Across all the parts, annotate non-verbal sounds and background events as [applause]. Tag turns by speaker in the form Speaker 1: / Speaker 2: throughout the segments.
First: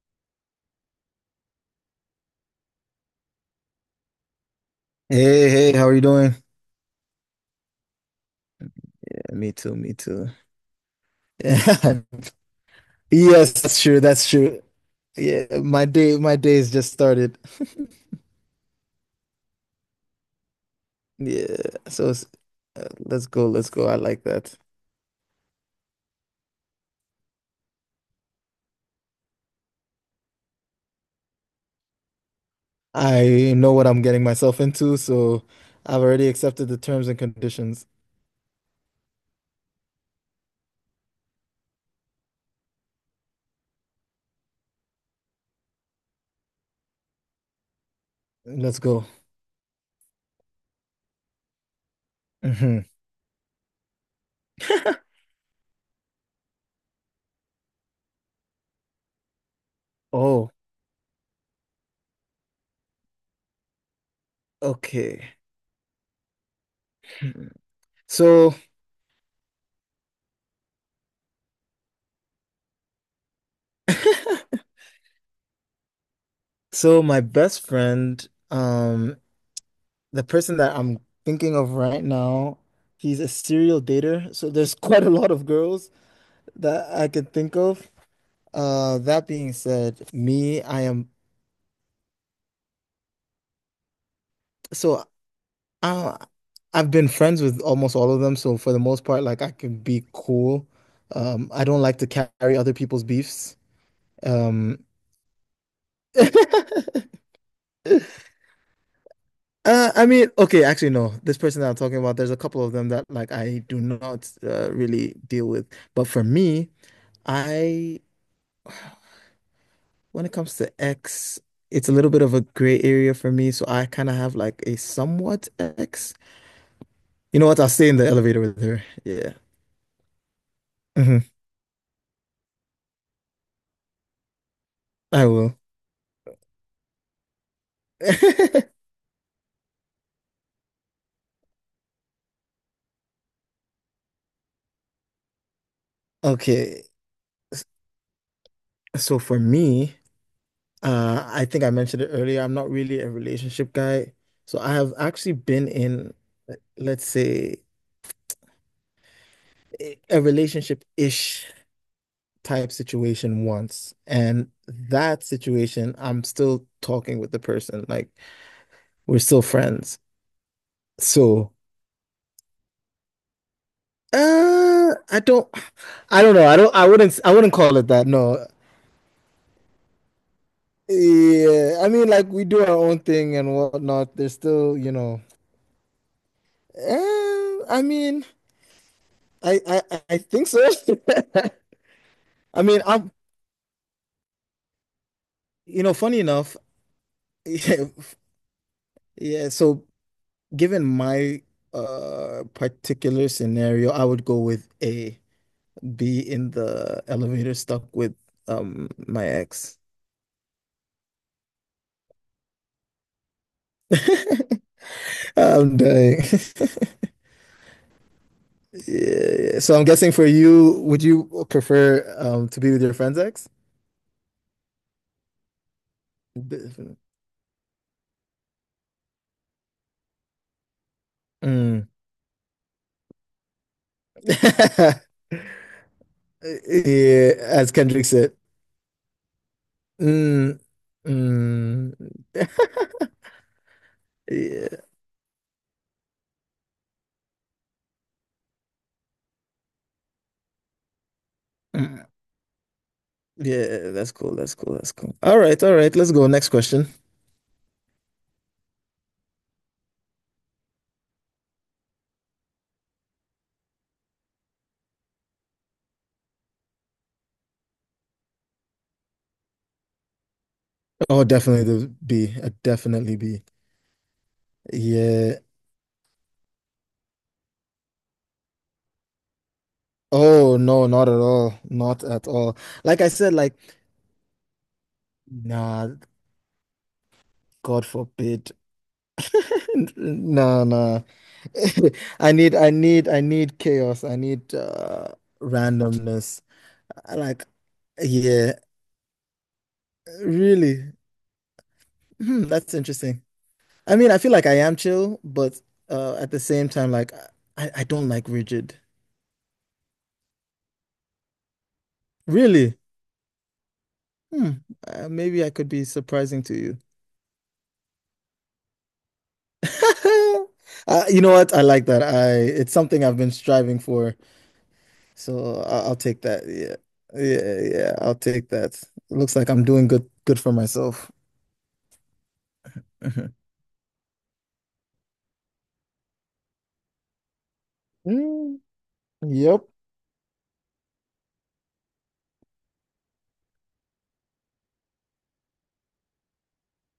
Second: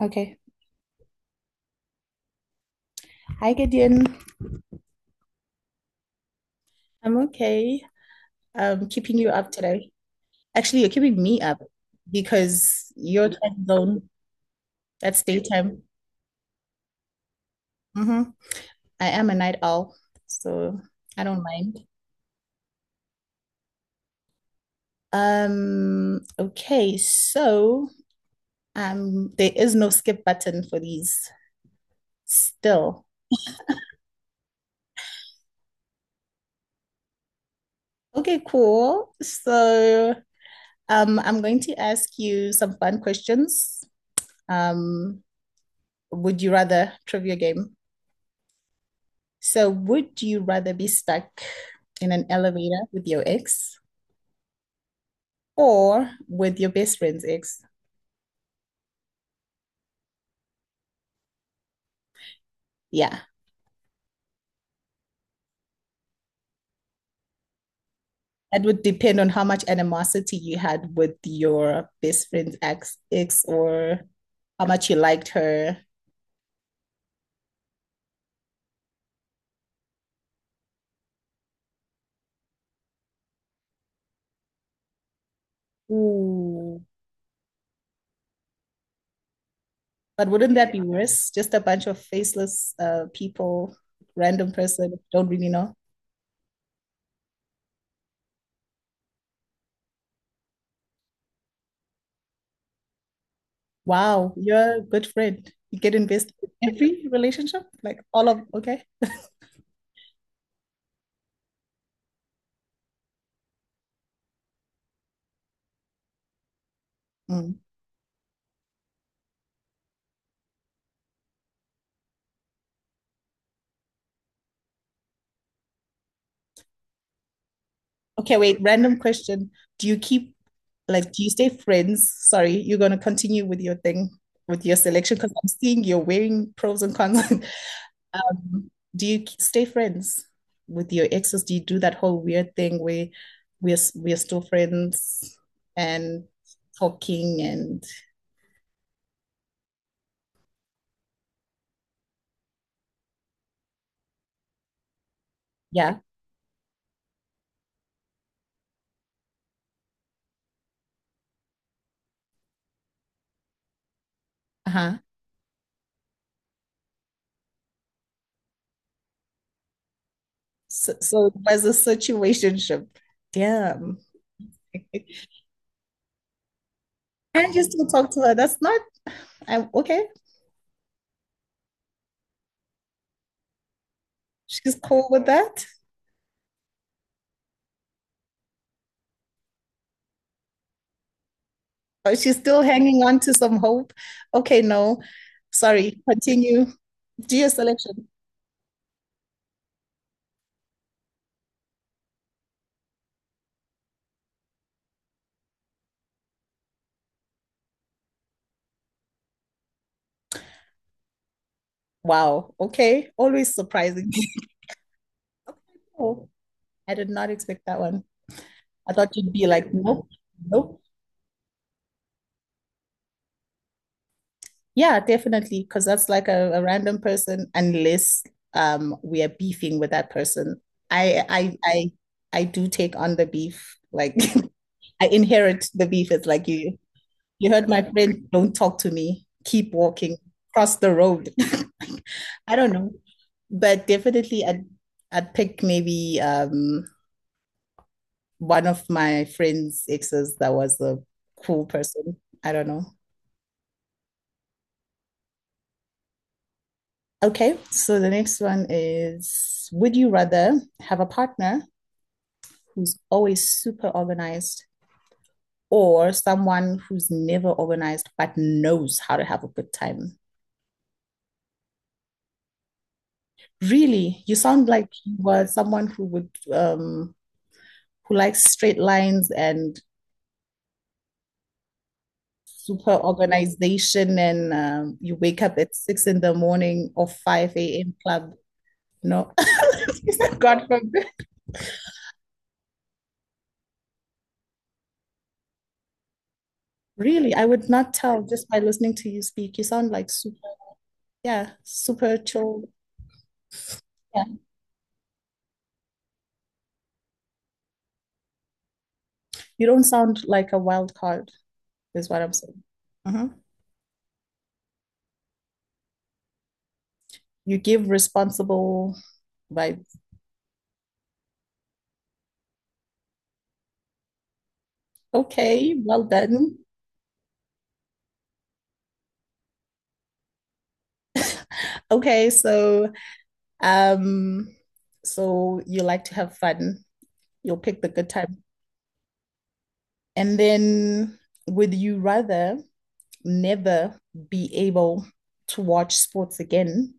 Speaker 1: Okay. Hi, Gideon.
Speaker 2: Hey, hey, how are you doing?
Speaker 1: I'm okay. I'm keeping you
Speaker 2: Yeah,
Speaker 1: up
Speaker 2: me too,
Speaker 1: today.
Speaker 2: me too. [laughs]
Speaker 1: Actually, you're keeping me up
Speaker 2: Yeah.
Speaker 1: because your
Speaker 2: Yes,
Speaker 1: time
Speaker 2: that's true,
Speaker 1: zone,
Speaker 2: that's true.
Speaker 1: that's
Speaker 2: Yeah,
Speaker 1: daytime.
Speaker 2: my day's just started. [laughs]
Speaker 1: hmm I am a night owl, so I don't
Speaker 2: Yeah,
Speaker 1: mind.
Speaker 2: so it's- let's go, let's go. I like that.
Speaker 1: Okay, so there is no skip button for these still.
Speaker 2: I know what I'm getting myself into, so I've already accepted the terms and conditions.
Speaker 1: Okay, cool. So I'm going to ask you some fun questions. Um, would you rather trivia game?
Speaker 2: Let's go.
Speaker 1: So, would you rather be stuck in an
Speaker 2: hmm
Speaker 1: elevator with your ex
Speaker 2: [laughs]
Speaker 1: or with your best friend's ex?
Speaker 2: Oh,
Speaker 1: Yeah,
Speaker 2: okay. Hmm. So,
Speaker 1: that would depend on how much animosity you had with your best friend's ex or
Speaker 2: [laughs]
Speaker 1: how much you liked her.
Speaker 2: so my best friend, um, the person that I'm thinking of right now, he's a serial dater. So there's [laughs] quite a lot of girls
Speaker 1: Ooh.
Speaker 2: that I could think of. That being said,
Speaker 1: But wouldn't
Speaker 2: me,
Speaker 1: that be
Speaker 2: I am
Speaker 1: worse? Just a bunch of faceless people, random person,
Speaker 2: so
Speaker 1: don't really know.
Speaker 2: I, I've been friends with almost all of them. So for the most part, like I can be cool. I don't like to carry other people's beefs.
Speaker 1: Wow, you're a
Speaker 2: Um,
Speaker 1: good friend. You get invested in
Speaker 2: [laughs]
Speaker 1: every relationship, like all of, okay.
Speaker 2: I mean, okay, actually, no. This person that I'm talking about, there's a couple of them that like I do not really deal with. But for me,
Speaker 1: Mm.
Speaker 2: I when it comes to X, it's a little bit of a gray area for me, so I kind of have like a somewhat X. You know what? I'll stay in the
Speaker 1: Okay,
Speaker 2: elevator
Speaker 1: wait,
Speaker 2: with her.
Speaker 1: random
Speaker 2: Yeah.
Speaker 1: question. Do you keep like
Speaker 2: hmm
Speaker 1: do you stay friends? Sorry, you're gonna continue with your thing with your selection
Speaker 2: I
Speaker 1: because I'm
Speaker 2: will.
Speaker 1: seeing you're wearing pros and cons. [laughs] Um,
Speaker 2: [laughs]
Speaker 1: do you stay friends with your exes? Do you do that whole weird thing where we're still friends and
Speaker 2: Okay.
Speaker 1: talking
Speaker 2: s-
Speaker 1: and
Speaker 2: So for me, I think I mentioned it earlier. I'm not really a relationship guy. So I have actually been
Speaker 1: yeah,
Speaker 2: in, let's say, a relationship-ish type situation once. And
Speaker 1: uh-huh.
Speaker 2: that situation, I'm still talking with the person. Like we're still friends.
Speaker 1: So it
Speaker 2: So,
Speaker 1: was a situationship. Damn.
Speaker 2: uh, I don't, I don't know. I don't. I wouldn't
Speaker 1: And you
Speaker 2: call
Speaker 1: still
Speaker 2: it that.
Speaker 1: talk to her.
Speaker 2: No.
Speaker 1: That's not I'm okay.
Speaker 2: Yeah. I mean, like we do our own thing and whatnot. There's
Speaker 1: She's
Speaker 2: still,
Speaker 1: cool with that.
Speaker 2: I mean, I think so.
Speaker 1: Oh, she's
Speaker 2: [laughs] I
Speaker 1: still
Speaker 2: mean,
Speaker 1: hanging
Speaker 2: I'm.
Speaker 1: on to some hope. Okay, no,
Speaker 2: You know,
Speaker 1: sorry,
Speaker 2: funny enough. [laughs]
Speaker 1: continue. Do your
Speaker 2: Yeah.
Speaker 1: selection.
Speaker 2: Yeah. So, given my particular scenario, I would go with A. Be in the elevator stuck with my ex.
Speaker 1: Wow. Okay. Always surprising. [laughs] Okay,
Speaker 2: [laughs] I'm dying.
Speaker 1: cool.
Speaker 2: [laughs]
Speaker 1: I did not expect that one. I thought you'd be
Speaker 2: Yeah,
Speaker 1: like,
Speaker 2: so I'm
Speaker 1: nope,
Speaker 2: guessing for
Speaker 1: nope.
Speaker 2: you, would you prefer to be with your friend's ex?
Speaker 1: Yeah, definitely. Because that's like a
Speaker 2: Definitely.
Speaker 1: random person, unless we are beefing with that person. I I
Speaker 2: Mm.
Speaker 1: I I do take on the beef. Like [laughs] I
Speaker 2: [laughs]
Speaker 1: inherit the beef. It's like you
Speaker 2: Yeah,
Speaker 1: You heard
Speaker 2: as
Speaker 1: my
Speaker 2: Kendrick
Speaker 1: friend,
Speaker 2: said.
Speaker 1: don't talk to me. Keep walking.
Speaker 2: Mm.
Speaker 1: Cross the road.
Speaker 2: Mm.
Speaker 1: [laughs] I don't
Speaker 2: [laughs]
Speaker 1: know. But definitely I'd
Speaker 2: Yeah.
Speaker 1: I'd pick maybe one of my friend's exes that was a cool
Speaker 2: Mm.
Speaker 1: person. I don't know.
Speaker 2: Yeah, that's cool. That's cool. That's cool. All right, all right. Let's go. Next question.
Speaker 1: Okay, so the next one is would you rather have a partner who's always super organized or someone who's never organized but knows how to have a good time?
Speaker 2: Oh, definitely the B. Definitely B.
Speaker 1: Really, you sound like you
Speaker 2: Yeah.
Speaker 1: were someone who would who likes straight lines and
Speaker 2: Oh, no, not at all. Not at all.
Speaker 1: super
Speaker 2: Like I said, like,
Speaker 1: organization and you wake up at
Speaker 2: nah,
Speaker 1: 6 in the morning or 5
Speaker 2: God
Speaker 1: a.m. club.
Speaker 2: forbid.
Speaker 1: No,
Speaker 2: [laughs]
Speaker 1: [laughs]
Speaker 2: Nah,
Speaker 1: God
Speaker 2: nah.
Speaker 1: forbid.
Speaker 2: [laughs] I need chaos. I need randomness. I
Speaker 1: Really, I
Speaker 2: Like,
Speaker 1: would not tell just
Speaker 2: yeah,
Speaker 1: by listening to you speak. You sound like super,
Speaker 2: really.
Speaker 1: yeah, super
Speaker 2: Hmm,
Speaker 1: chill.
Speaker 2: that's interesting. I mean, I
Speaker 1: Yeah,
Speaker 2: feel like I am chill, but at the same time, like, I don't like rigid.
Speaker 1: you don't sound like a wild card, is what I'm saying.
Speaker 2: Really?
Speaker 1: Uh-huh.
Speaker 2: Hmm. Maybe I could be surprising to you.
Speaker 1: You give responsible vibes.
Speaker 2: [laughs] You know what? I like that. I It's something I've been striving for, so
Speaker 1: Okay,
Speaker 2: I'll
Speaker 1: well
Speaker 2: take that.
Speaker 1: done.
Speaker 2: Yeah, yeah, yeah. I'll take that. Looks like I'm doing good, good for myself.
Speaker 1: Okay, so
Speaker 2: [laughs]
Speaker 1: um, so you like to have fun. You'll pick the good time.
Speaker 2: Mm, yep.
Speaker 1: And then, would you rather never be able to watch sports again,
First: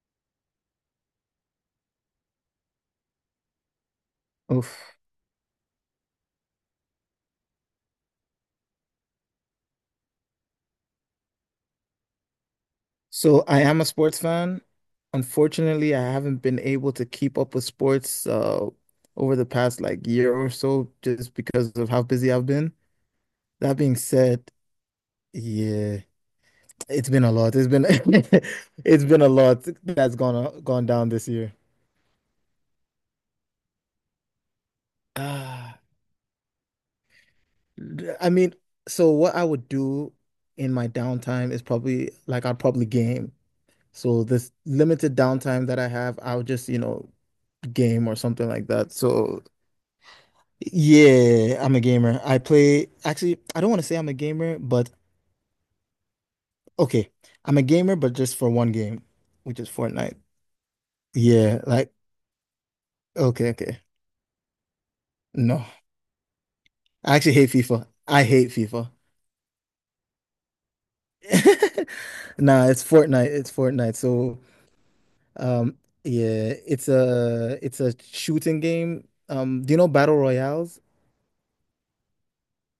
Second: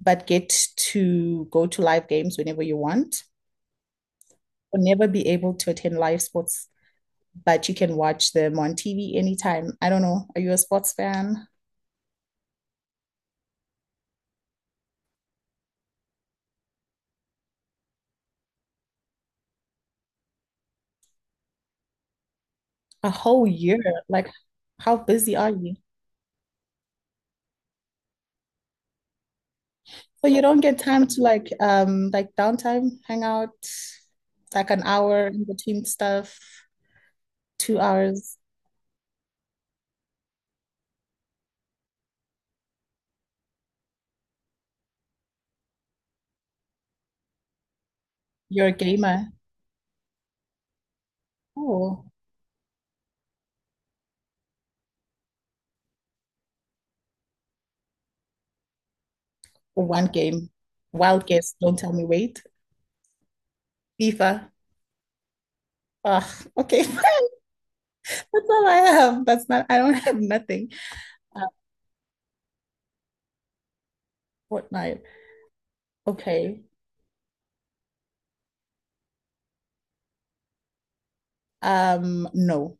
Speaker 1: but get to go to live games whenever you want, or
Speaker 2: Oof.
Speaker 1: never be able to attend live sports, but you can watch them on TV anytime? I don't know. Are you a sports fan?
Speaker 2: So I am a sports fan. Unfortunately, I haven't been able to keep up with sports over the past like year or so just because of how busy I've been.
Speaker 1: A whole year?
Speaker 2: That being
Speaker 1: Like,
Speaker 2: said,
Speaker 1: how busy are you?
Speaker 2: yeah, it's been a lot. It's been [laughs] it's been a lot that's
Speaker 1: So you don't get
Speaker 2: gone
Speaker 1: time
Speaker 2: down
Speaker 1: to
Speaker 2: this year.
Speaker 1: like downtime, hang out, like an hour in
Speaker 2: Ah,
Speaker 1: between stuff, two
Speaker 2: I
Speaker 1: hours.
Speaker 2: mean, so what I would do in my downtime is probably like I'd probably game. So this limited downtime that I have, I would just, you know, game or something like
Speaker 1: You're a
Speaker 2: that.
Speaker 1: gamer.
Speaker 2: So yeah, I'm a
Speaker 1: Oh,
Speaker 2: gamer. I play, actually, I don't want to say I'm a gamer, but okay. I'm a gamer, but just for one game, which is
Speaker 1: one
Speaker 2: Fortnite.
Speaker 1: game. Wild guess,
Speaker 2: Yeah,
Speaker 1: don't tell
Speaker 2: like,
Speaker 1: me wait.
Speaker 2: okay, okay.
Speaker 1: FIFA.
Speaker 2: No,
Speaker 1: Ugh, okay.
Speaker 2: I
Speaker 1: [laughs]
Speaker 2: actually hate FIFA. I
Speaker 1: That's
Speaker 2: hate
Speaker 1: all I
Speaker 2: FIFA.
Speaker 1: have. That's not I don't have nothing. Uh,
Speaker 2: [laughs] Nah, it's Fortnite. It's Fortnite. So,
Speaker 1: Fortnite.
Speaker 2: um, yeah,
Speaker 1: Okay.
Speaker 2: it's a shooting game. Do you know Battle Royales?
Speaker 1: No.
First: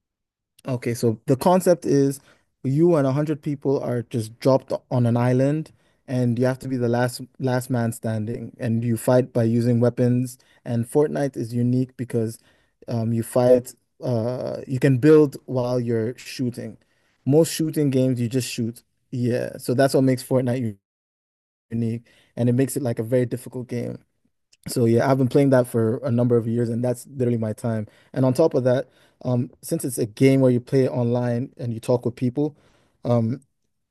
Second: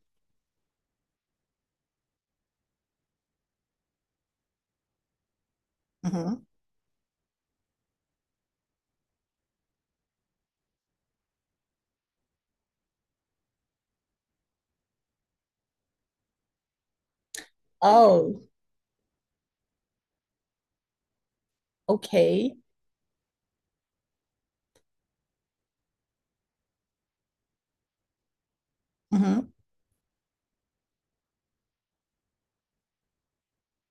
Speaker 2: Okay, so the concept is you and a hundred people are just dropped on an island, and
Speaker 1: hmm
Speaker 2: you have to be the last man standing, and you fight by using weapons. And Fortnite is unique because you fight. You can build while you're shooting. Most shooting games, you
Speaker 1: Oh,
Speaker 2: just shoot. Yeah, so that's what makes unique, and it
Speaker 1: okay.
Speaker 2: makes it like a very difficult game. So yeah, I've been playing that for a number of years, and that's literally my time. And on top of that,
Speaker 1: hmm
Speaker 2: since it's a game where you play it online and you talk with people, um,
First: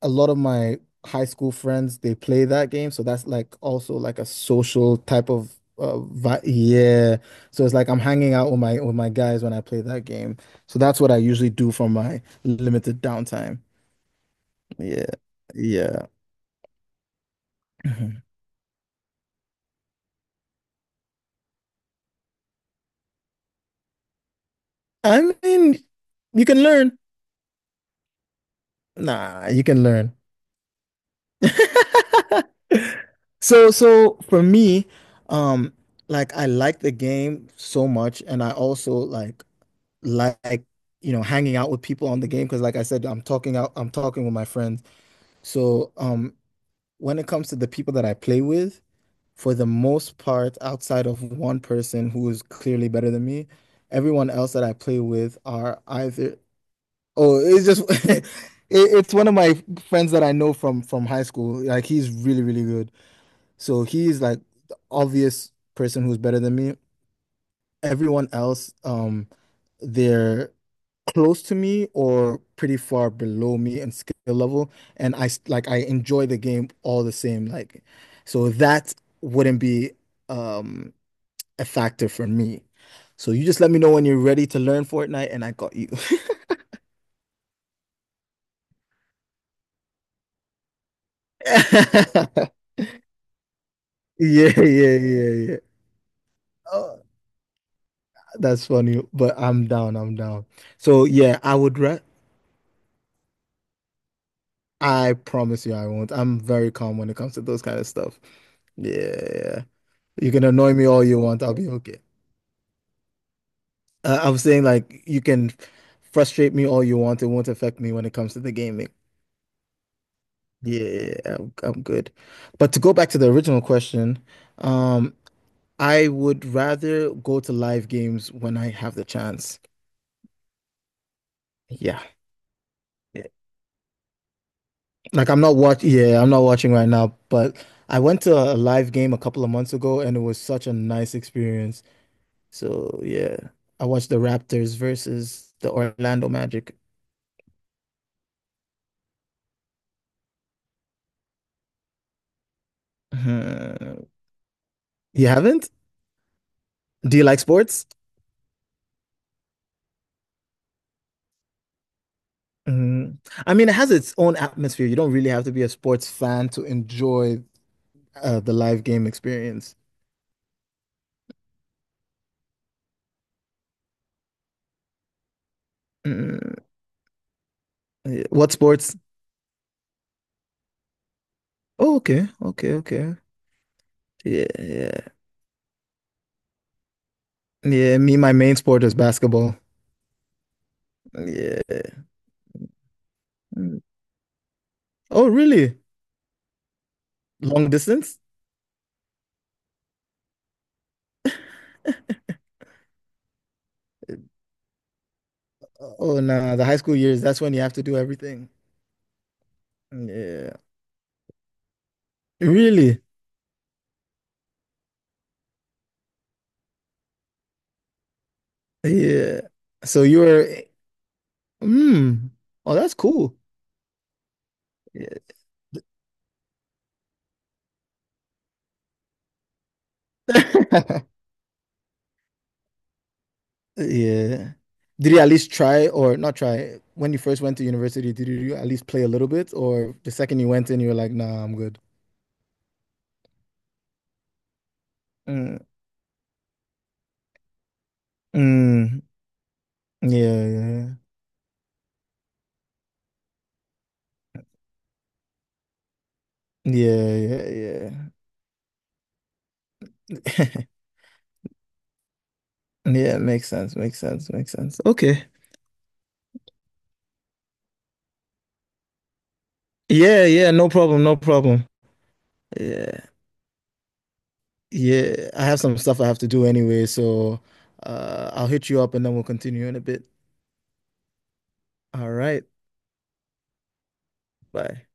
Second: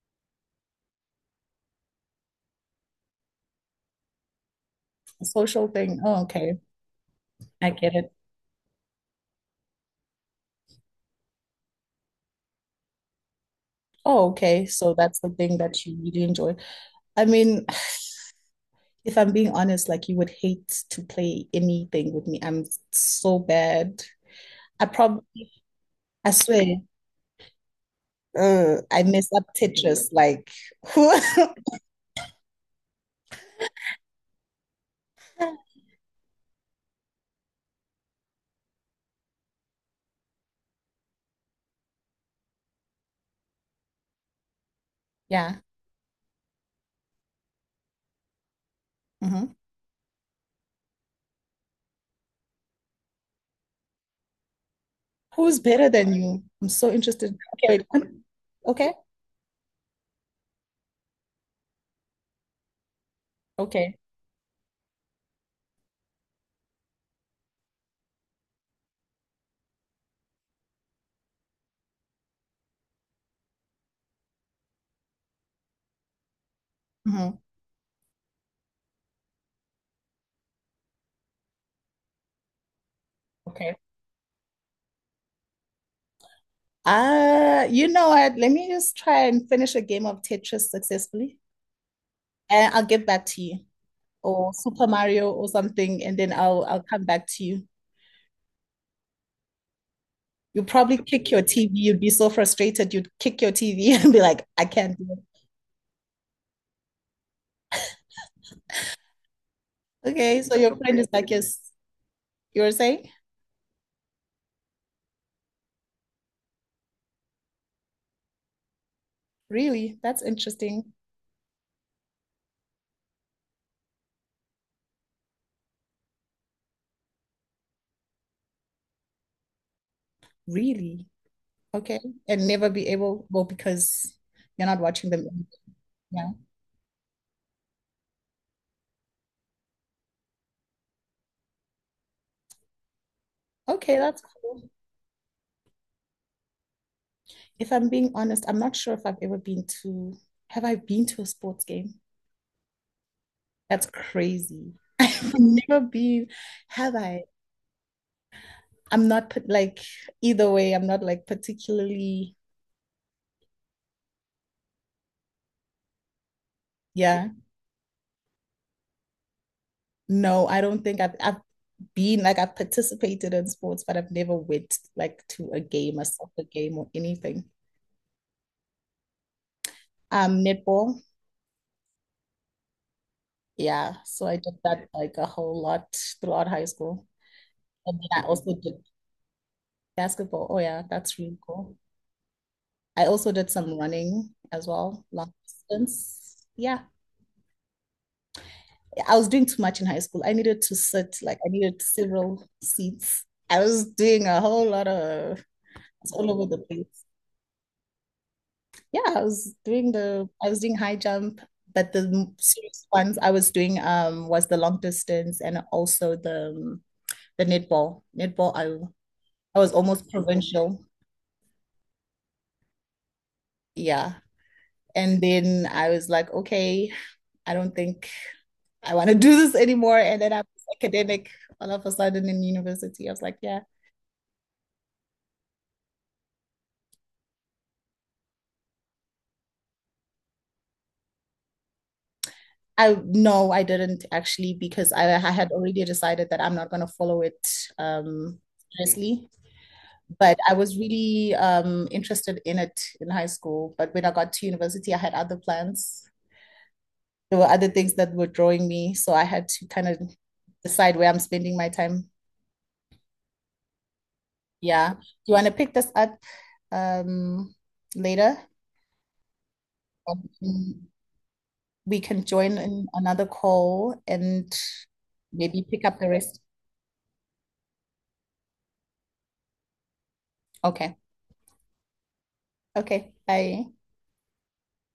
Speaker 2: a lot of my high school friends they play that game, so that's like also like a social type of
Speaker 1: Social thing. Oh,
Speaker 2: vi
Speaker 1: okay.
Speaker 2: yeah. So
Speaker 1: I
Speaker 2: it's like
Speaker 1: get
Speaker 2: I'm
Speaker 1: it.
Speaker 2: hanging out with my guys when I play that game. So that's what I usually do for my limited downtime.
Speaker 1: Oh, okay. So
Speaker 2: Yeah,
Speaker 1: that's the thing that you
Speaker 2: yeah.
Speaker 1: really enjoy. I mean,
Speaker 2: Mhm.
Speaker 1: if I'm being honest, like you would hate to play anything with me. I'm so bad. I
Speaker 2: I
Speaker 1: probably,
Speaker 2: mean,
Speaker 1: I
Speaker 2: you can
Speaker 1: swear,
Speaker 2: learn.
Speaker 1: I mess up
Speaker 2: Nah, you can
Speaker 1: Tetris.
Speaker 2: learn.
Speaker 1: Like who? [laughs]
Speaker 2: [laughs] So, for me, um, like I like the game so much, and I also like you know hanging out with people on the game because, like I said, I'm talking with my friends.
Speaker 1: Yeah.
Speaker 2: So, when it comes to the people that I play with, for
Speaker 1: hmm
Speaker 2: the most part, outside of one person who is clearly better than me, everyone else that I play with
Speaker 1: Who's
Speaker 2: are
Speaker 1: better than
Speaker 2: either
Speaker 1: you? I'm so interested.
Speaker 2: oh, it's just
Speaker 1: Okay,
Speaker 2: [laughs]
Speaker 1: wait.
Speaker 2: it,
Speaker 1: Okay.
Speaker 2: it's one of my friends that I know from high school. Like he's really good. So
Speaker 1: Okay.
Speaker 2: he's like the obvious person who's better than me. Everyone else, they're close to me or pretty far below me in skill level. And like I enjoy the game all the
Speaker 1: hmm
Speaker 2: same. Like, so that wouldn't be um a factor for me. So you just let
Speaker 1: Okay.
Speaker 2: me know when you're ready to learn Fortnite and I got you.
Speaker 1: You know what? Let me just try and finish a game of Tetris successfully,
Speaker 2: [laughs]
Speaker 1: and I'll get back to you, or
Speaker 2: Yeah,
Speaker 1: Super
Speaker 2: yeah,
Speaker 1: Mario
Speaker 2: yeah,
Speaker 1: or
Speaker 2: yeah.
Speaker 1: something, and then I'll
Speaker 2: Oh,
Speaker 1: come back to you.
Speaker 2: that's funny, but I'm down, I'm down.
Speaker 1: You'd probably
Speaker 2: So
Speaker 1: kick
Speaker 2: yeah,
Speaker 1: your
Speaker 2: I
Speaker 1: TV.
Speaker 2: would re
Speaker 1: You'd be so frustrated. You'd kick your TV [laughs] and be like, I can't do
Speaker 2: I
Speaker 1: it.
Speaker 2: promise you I won't. I'm very calm when it comes to those kind of stuff. Yeah, yeah. You
Speaker 1: Okay,
Speaker 2: can
Speaker 1: so
Speaker 2: annoy
Speaker 1: your
Speaker 2: me
Speaker 1: friend
Speaker 2: all
Speaker 1: is
Speaker 2: you
Speaker 1: like,
Speaker 2: want, I'll
Speaker 1: yes,
Speaker 2: be okay.
Speaker 1: you were saying?
Speaker 2: I'm saying like you can frustrate me all you want, it won't affect me when it comes to the gaming.
Speaker 1: Really? That's interesting.
Speaker 2: Yeah, I'm good. But to go back to the original question, um, I would rather go to live games when I have the chance.
Speaker 1: Really? Okay.
Speaker 2: Yeah.
Speaker 1: And never be able,
Speaker 2: Yeah.
Speaker 1: well, because you're not watching
Speaker 2: Like I'm
Speaker 1: them.
Speaker 2: not watch Yeah, I'm
Speaker 1: Yeah.
Speaker 2: not watching right now, but I went to a live game a couple of months ago and it was such a nice experience. So yeah, I
Speaker 1: Okay,
Speaker 2: watched the
Speaker 1: that's cool.
Speaker 2: Raptors versus the Orlando Magic.
Speaker 1: If I'm being honest, I'm not sure if I've ever been to, have I been to a sports game? That's
Speaker 2: Uh,
Speaker 1: crazy. [laughs]
Speaker 2: you
Speaker 1: I've
Speaker 2: haven't?
Speaker 1: never been, have
Speaker 2: Do
Speaker 1: I?
Speaker 2: you like sports?
Speaker 1: I'm not put like either way, I'm not like particularly,
Speaker 2: Mm. I mean, it has its own atmosphere. You don't really have to be a sports fan to
Speaker 1: yeah.
Speaker 2: enjoy the live game experience.
Speaker 1: No, I don't think I've been like I've participated in sports, but I've never went like to a game, a soccer
Speaker 2: Mm.
Speaker 1: game or anything.
Speaker 2: Yeah. What sports?
Speaker 1: Netball,
Speaker 2: Oh, okay, okay, okay.
Speaker 1: yeah. So I
Speaker 2: Yeah,
Speaker 1: did that
Speaker 2: yeah,
Speaker 1: like a whole lot throughout high school. And
Speaker 2: yeah. Me,
Speaker 1: then I
Speaker 2: my
Speaker 1: also
Speaker 2: main
Speaker 1: did
Speaker 2: sport is basketball.
Speaker 1: basketball. Oh yeah, that's really cool.
Speaker 2: Yeah.
Speaker 1: I also did some
Speaker 2: Mm.
Speaker 1: running as well,
Speaker 2: Oh,
Speaker 1: long
Speaker 2: really?
Speaker 1: distance. Yeah.
Speaker 2: Long distance?
Speaker 1: I was doing too much in high school. I needed to sit, like I needed several seats. I was doing a whole lot of it's
Speaker 2: Oh,
Speaker 1: all over
Speaker 2: nah.
Speaker 1: the
Speaker 2: The high school
Speaker 1: place.
Speaker 2: years, that's when you have to do everything.
Speaker 1: Yeah, I was doing
Speaker 2: Yeah.
Speaker 1: high jump, but the serious
Speaker 2: Really?
Speaker 1: ones I was doing was the long distance and also the netball. Netball,
Speaker 2: Yeah.
Speaker 1: I was
Speaker 2: So
Speaker 1: almost
Speaker 2: you were,
Speaker 1: provincial.
Speaker 2: mm, oh, that's cool.
Speaker 1: Yeah.
Speaker 2: Yeah.
Speaker 1: And then I was like, okay, I don't think I want to do this anymore. And then I was
Speaker 2: [laughs]
Speaker 1: academic all of a sudden in university. I was like, yeah.
Speaker 2: Yeah. Did you at least try or not try? When you first went to university, did you at least play a little bit? Or the second you went in, you were like, nah, I'm good.
Speaker 1: I no, I didn't actually because I had
Speaker 2: Mm,
Speaker 1: already decided that I'm not going to follow it um
Speaker 2: mm,
Speaker 1: seriously. But I was
Speaker 2: yeah,
Speaker 1: really interested in it in high school. But when I got to university, I had other plans.
Speaker 2: yeah,
Speaker 1: There
Speaker 2: yeah,
Speaker 1: were other things
Speaker 2: yeah,
Speaker 1: that were drawing me. So I had to kind of
Speaker 2: yeah. [laughs]
Speaker 1: decide where I'm spending my time.
Speaker 2: Yeah, makes sense, makes sense, makes sense.
Speaker 1: Yeah. Do
Speaker 2: Okay.
Speaker 1: you want to pick this up um, later?
Speaker 2: Yeah, yeah, no
Speaker 1: Um,
Speaker 2: problem, no problem.
Speaker 1: We can join in
Speaker 2: Yeah,
Speaker 1: another call and
Speaker 2: yeah. I have
Speaker 1: maybe
Speaker 2: some
Speaker 1: pick up
Speaker 2: stuff I
Speaker 1: the
Speaker 2: have to
Speaker 1: rest.
Speaker 2: do anyway, so I'll hit you up and then we'll continue in a bit.
Speaker 1: Okay.
Speaker 2: All right.
Speaker 1: Okay. Bye.
Speaker 2: Bye.